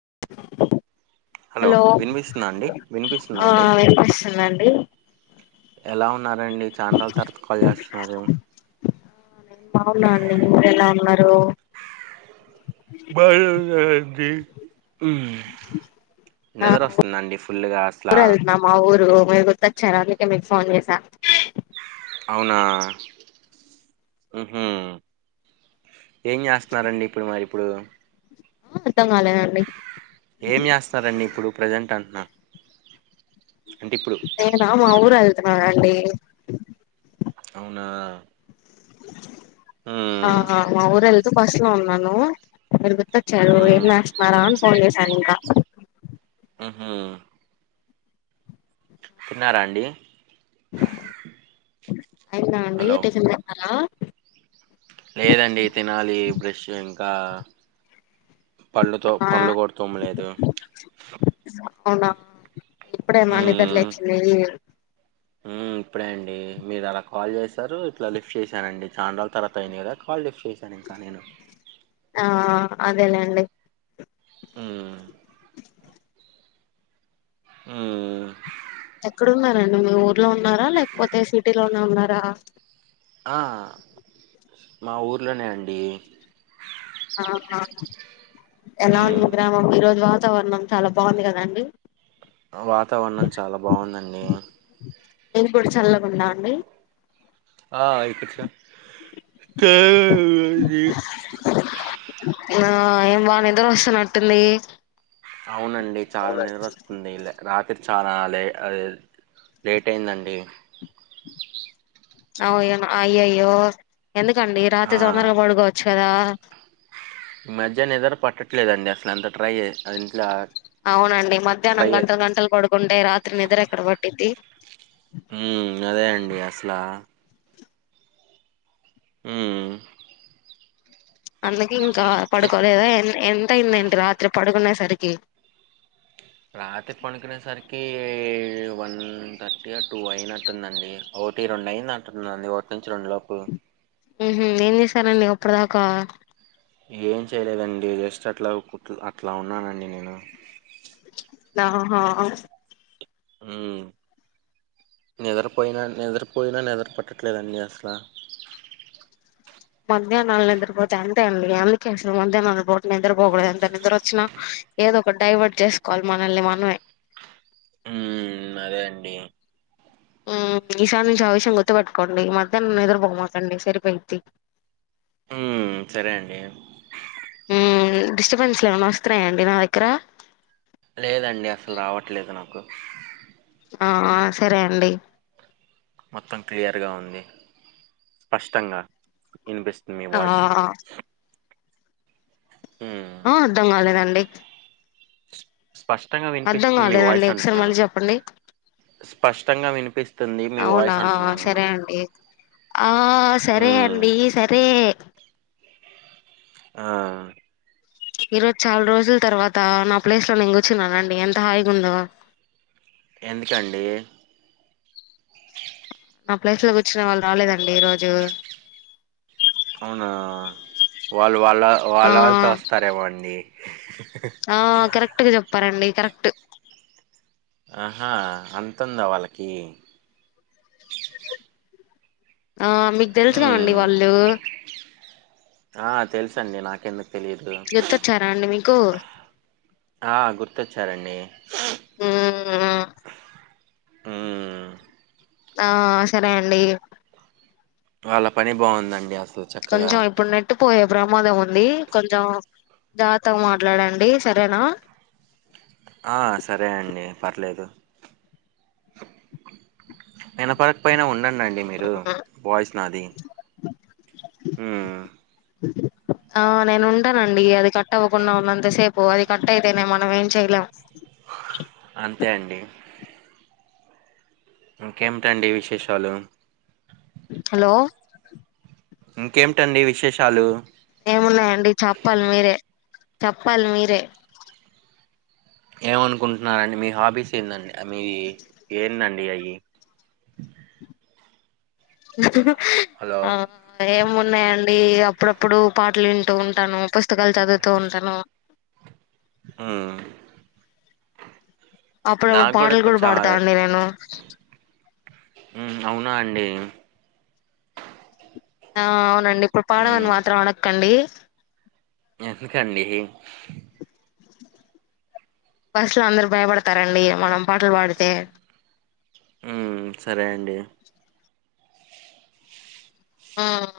[inaudible] Hello వినిపిస్తుందా అండి వినిపిస్తుందా అండి డి ఎలా ఉ న్నారండి చాన్ రోజుల తర్వాత కాల్ చేస్తున్నారు. హ నేను బాగున్నా అండి మీరు ఎలా ఉన్నారు. బానే ఉన్నానండి హు ఆ నిద్ర వస్తుందండి ఫుల్గా అసలా ఊరు వెళ్తున్నా మా ఊరు మీరు గుర్తోచారా అందుకే మీకు ఫోన్ చేసా అవున ఆ హు హు ఏం చేస్తున్నారండి ఇప్పుడు మరి ఇప్పుడు అర్థం కాలేదండి ఏం చేస్తున్నారండి ఇప్పుడు ప్రజెంట్ అం న నేనా మా ఉరెల్ ను అండి అవునా ఉమ్ ఆహా మా ఊరెల్ బస్ లో ఉన్నను. మీరు వచ్చారు ఉమ్ ఏం చేస్తున్నారా అని ఫోన్ చేశాను ఇంకా అ ఊహుం తిన్నారా అండి అయిందా అండి హలో టిఫిన్ తిన్నారా. లేదండి తినాలి బ్రష్ ఇంకా పళ్ళు తొ ఆ పళ్ళు కూడా తోమలేదు. అవునా ఇప్పుడేమ నిద్ర లేచింది. ఉం ఇప్పుడే అండి మీరు అలా కాల్ చేశారు ఇట్లా లిఫ్ట్ చేశానండి చాలా రోజుల తర్వాత అయింది కదా కాల్ లిఫ్ట్. ఈసారి నింకా నేను ఆ అదేలేండి ఉమ్ ఉమ్ ఎక్కడున్నారండి మీ ఊర్లో ఉన్నారా లేకపోతే సిటీలో నే ఉన్నారా ఆ మా ఊర్లోనే అండి. ఆహా ఎలా ఉంది హ్మ్. గ్రామం ఈరోజు వాతావరణం చాలా బాగుంది కదండి. వాతావరణం చాలా బాగుందండి. నేను కూడా చల్లగున్న అండి. ఆ ఇడిపిచ్చిన క్యాబేజీ ఆ ఏం భ నిద్ర వస్తున్నట్టుంది. అవునండి చాలా నిద్రవస్తుందిరాత్రి. చాలా లే అది లేట్ అయిందండి. అవ్ యమ్మ అయ్యోయ్యో ఎందుకండి ఆ! రాత్రి తొందరగా పడుకోవచ్చు. కదా మధ్య నిద్రపట్టట్లేదండి అసలు అంత ట్రై చేసిన ఇంట్ల. అవునండి మధ్యాహ్నం గంటలు గంటలు పడుకుంటే రాత్రి నిద్ర ఎక్కడ పట్టుది. ఉం అదే అండి అసల ఉం అ ఇంకా తిన్ పడుకోలేదా ఎమి. ఎంత అయిందేంటి రాత్రి పడుకునేసరికి. రాత్రి పడుకునే సరికి వన్ థర్టీ టూ అయినట్టుందండి ఒకటి రెండు అయింది అట్టుందండి ఒకటి నుంచి రెండు లోపు ఉంహు ఏం చేశారండి అప్పుటిదాకా ఏం చేయలేదండి జస్ట్ అట్లా కు అట్లా ఉన్నానండి నేను హ హ ఉమ్ నిద్రపోయినా నిద్రపోయినా నిద్ర పట్టట్లేదు అండి అసలు మధ్యాహ్నాలు నిద్రపోతే అంతే అండి అందుకే అసలు మధ్యాహ్నాలు పో నిద్రపోకూడదు ఎంత నిద్రొచ్చినా ఏదో ఒక డైవర్ట్ చేసుకోవాలి మనల్ని మనమే హ్మ్ అదే అండి ఈసారి నుంచి ఆ విషం గుర్తుపట్టుకోండి ఈ మధ్యహ్నం నిదుర పో మాకండి సరిపోయిద్ది. ఉమ్, సరే అండి హ్మ్ డిస్టర్బెన్స్లు ఏమైన్నా వస్తున్నాయాండి నా దగ్గర లేదండి అసలు రావట్లేదు నాకు ఆ సరే అండి మొత్తం క్లియర్గా ఉంది స్పష్టంగా ఇనిపిస్తుంది మీ ఆ వాయిస్. ఉమ్, ఆ అర్ధం కాలేదండి స్పష్టంగా అర్ధం వినిపిస్తుంది మీ కాలేదండి వాయిస్ ఒకసారి అంటున్నాను మళ్ళీ చెప్పండి స్పష్టంగా వినిపిస్తుంది మీ అవునా వాయిస్ అంటున్నాను సరే అండి ఆ సరే హ్మ్ అండి సరే ఆ ఈ రోజు చాలా రోజుల తర్వాత నా ప్లేస్ లో నేను కూర్చున్నానండి ఎంత హాయిగా ఉందొ ఎందుకండి నా ప్లేస్ లో కూర్చున్న వాళ్ళు రాలేదండి ఈ రోజు అవునా వాళ్ళు వాళ్ళ ఆ వాళ్ళ వాళ్ళతో వస్తారేమో అండి హి హి ఆ కరెక్ట్ గా చెప్పారండి కరెక్ట్ ఆహా అంత ఉందా వాళ్ళకి ఆ మీకు తెలుసు కాదండి హ్మ్ వాళ్ళు ఆ తెలుసండి నాకెందుకు తెలియదు గుర్తోచ్చారా అండి మీకు కు ఆ గుర్తొచ్చారండి ఆ ఆ హ్మ్ ఆ సరే అండి వాళ్ళ పని బాగుందండి అసలు చక్కగా కొంచం ఇప్పుడు నెటు పోయె ప్రమాదం ఉంది కొంచెం జాగ్రత్తగా మాట్లాడండి సరేనా ఆ సరే అండి పర్లేదు వినపడకపోయినా ఉండ ఉండండి మీరు వాయిస్ నాది హ్మ్ ఆ నేను ఉంటానండి అది కట్ అవ్వకుండా ఉన్నంతసేపు అది కట్ అయితేనే మనం ఏం చేయలేం అంతే అండి ఇంకేమిటండి విశేషాలు హలో ఇంకేమిటండి విశేషాలు ఏమున్నాయండి చెప్పాలి మీరే చెప్పాలి మీరే ఏమనుకుంటున్నారండి మీ హాబీస్ ఏందండి మీ ఏందండి అయి ఇ హలో ఆ ఏమున్నాయండ్ డీ అప్పుడప్పుడు పాటలు వింటూ ఉంటాను పుస్తకాలు చదువుతూ ఉంటాను ఉమ్ అప్పుడప్పుడు నాకు పాట్లు ఇప్పుడు కూడా చా పాడుతా అండి నేను ఉమ్ అవునా అండి ఆ అ నండి ఇప్పుడు పాడమని ఉమ్ మాత్రం అడక్కండి ఎందుకండి బస్లో అందరు భయపడతారండి మనం పాటలు పాడితే ఉమ్ సరే అండి ఉమ్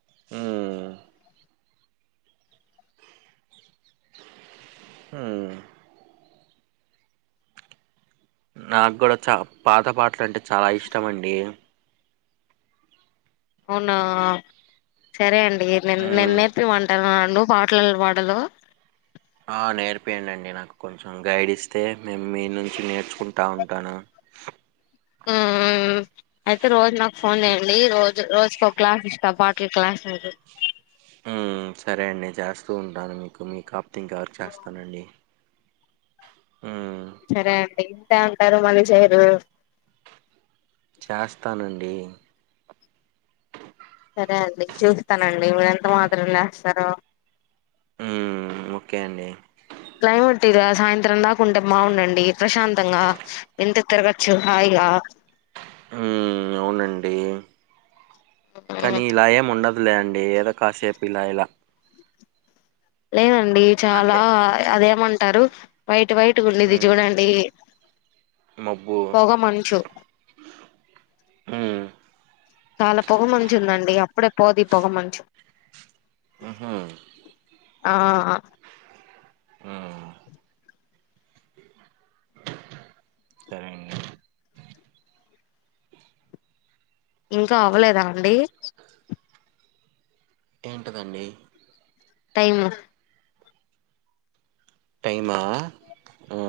ఉమ్ హుమ్ నాక్కూడా చ పాత పాట్లంటే చాలా ఇష్టమండి అవునా సరే అండి నెన్ నెన్ ఉమ్ నేర్పియ్య మంటారా నవ్వు పాట్లెలా పాడాలో ఆ నేర్పియ్యండండి నాకు కొంచెం గైడ్ ఇస్తే మేము మీ నుంచి నేర్చుకుంటా ఉంటాను ఉమ్ అయితే రోజ్ నాక్ ఫోన్ జెయ్యండి రోజు రోజుకో క్లాస్ ఇస్తా పాటల క్లాస్ అది ఉమ్ సరే అండి చేస్తూ ఉంటాను మీకు మీకప్ తింకెవరికి చేస్తానండి ఉమ్ సరే అండి చేస్తా అంటారు మళ్ళీ చెయ్యరు చాస్తానండి సరే అండి చూస్తానండి మీరెంత మాత్రం జేస్తారో ఉమ్ ఒకే అండి క్లైమేట్టిగా సాయంత్రం దాకుంటే బాగుండండి ప్రశాంతంగా ఇంతే తిరగచ్చు హాయిగా ఉమ్ అవునండి కానీ ఇలా ఏముండదు లే అండి ఏదో కాసేపిలా ఇలా లేదండి చాలా అంతే అదేమన్ టారు వైట్ వైట్ ట్టుకుండేది మ్మ్ జూడండి మబ్బు ఉమ్ చాలా పొగ మంచుందండి అప్పుడే పోదిపొగ మంచు ఉహూ ఆ ఉమ్ సరే ఇంగ [unintelligible] [inaudible] ఇంకా అవ్వలేదా అండి. ఏంటి దండి. టైము టైమా ఆ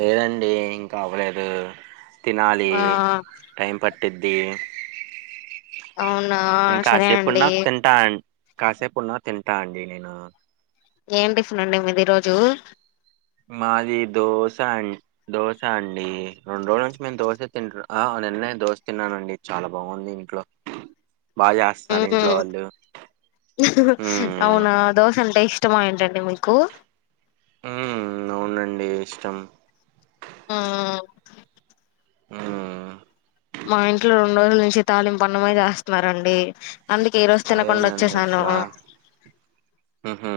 లేదండి. ఇంకా అవలేదు తినాలి ఆ టైం పట్ పెద్ది అవునా సరే ఇంకాసేపున్నా అండి తింటా అం కాసేపు ఉన్న తింటా అండి నేను. ఏంటి టిఫినండి మీది ఈరోజు మాది దోశ అం దోశ అండి. రెండు రోజుల నుంచి మేము దోశ తింటున్నా ఆ నిన్నా నే దోశ తిన్నానండి. చాలా బాగుంది ఇంట్లో బాగా చేస్తున్నారు. ఇంట్లో వాళ్ళు ఉమ్ ఇష్టమ ఏంటండి మీకు ఉమ్ అవునండి. ఇష్టం ఆ [unintelligible] మా ఇంట్లో రెండు రోజుల నుంచి తాళింపన్నమే చేస్తున్నారండి. అందుకే ఈ రోజు తినకుండా అదేనండి వచ్చేసాను. అసలా ఊహూ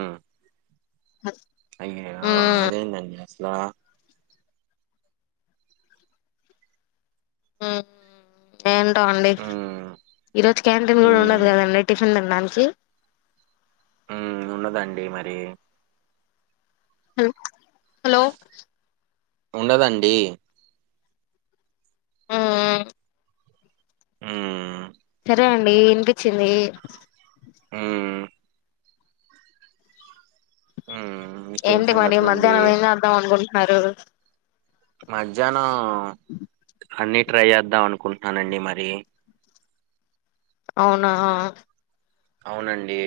అస్ అయ్యో అదేందండి. అసలు [unintelligible] ఏంటో అండి. మ్మ్ ఈరోజు క్యాంటీన్ కూడా మ్మ్ ఉండట్లేదండి టిఫిన్ తిం మంకీ హ్మ్ ఉండదండీ మరి హలో హలో ఉండదండి. మ్మ్ హ్మ్ సరే అండి వినిపించింది. ఉమ్ మ్మ్ ఇంకేం ఎంటి మరి సంగతులండి మధ్యాహ్నం ఏం చేద్దాం. అనుకుంటున్నా న్నారుర్ [unintelligible] మధ్యాహ్నం అన్ని ట్రై చేద్దాం అనుకుంటున్నానండి. మరి అవునా అవునండి.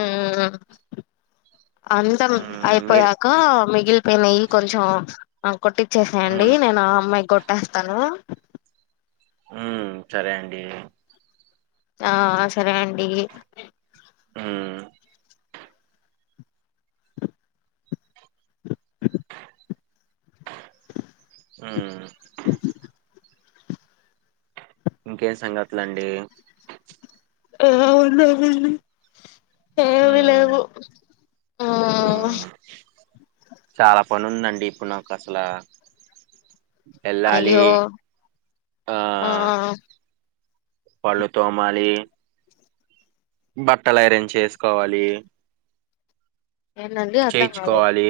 ఉమ్ [unintelligible] అందం హ్మ్ మీరు అయిపోయాక మీ మిగిల్ పోయినవి కొంచెం కొట్టిచ్చేసేయండి. హ్మ్ నేను ఆ అమ్మాయి కొట్ కొట్టేస్తాను. ఉమ్ సరే అండి. ఆ అ సరే అండి ఆ ఆ ఇంకేం సంగతుల అండి ఏం ఉనయండి ఏమి హ్మ్ లేవు ఆ హ్మ్ చాలా పని ఉందండి ఇప్పుడు నాకు అసలు అయ్యో ఆ పళ్ళు తోమాలి బట్టలు ఐరెన్ చేసుకోవాలి ఏంటండి అర్థం కాలేదు చేయించుకోవాలి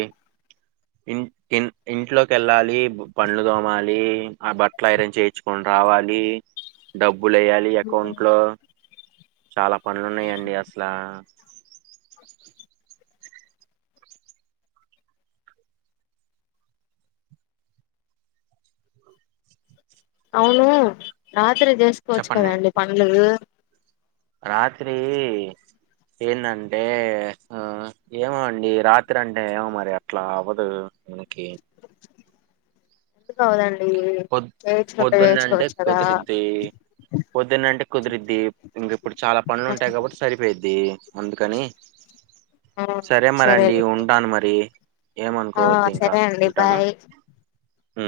ఇ ఇంట్లోకి వెళ్ళాలి పండ్లు దోమాలి ఆ బట్టల ఐరన్ చేయించు కొని రావాలి డబ్బు బులేయాలి అకౌంట్ లో చాలా పనులున్నాయండి అసలా అవును నా రాత్రి చేసుకోవచ్చు చెప్పండి కదండి పనులు రాత్రి ఏంటంటే ఏమో అండి రాత్రి అంటే ఏమో మరి అట్లా అవ్వదు మనకి ఎందుకువదండి పొద్ పొద్దున్న అంటే కదా కుదిరిద్ది పొద్దున్న అంటే పొద్దున్నే అంటే కుదిరింది ఇంక ఇప్పుడు చాలా పనులు ఉంటాయి కాబట్టి సరిపోయిద్ది అందుకని ఆ సరే మర అండి సరేలేండి ఉంటాను మరి ఆ సరే అండి బాయ్ హ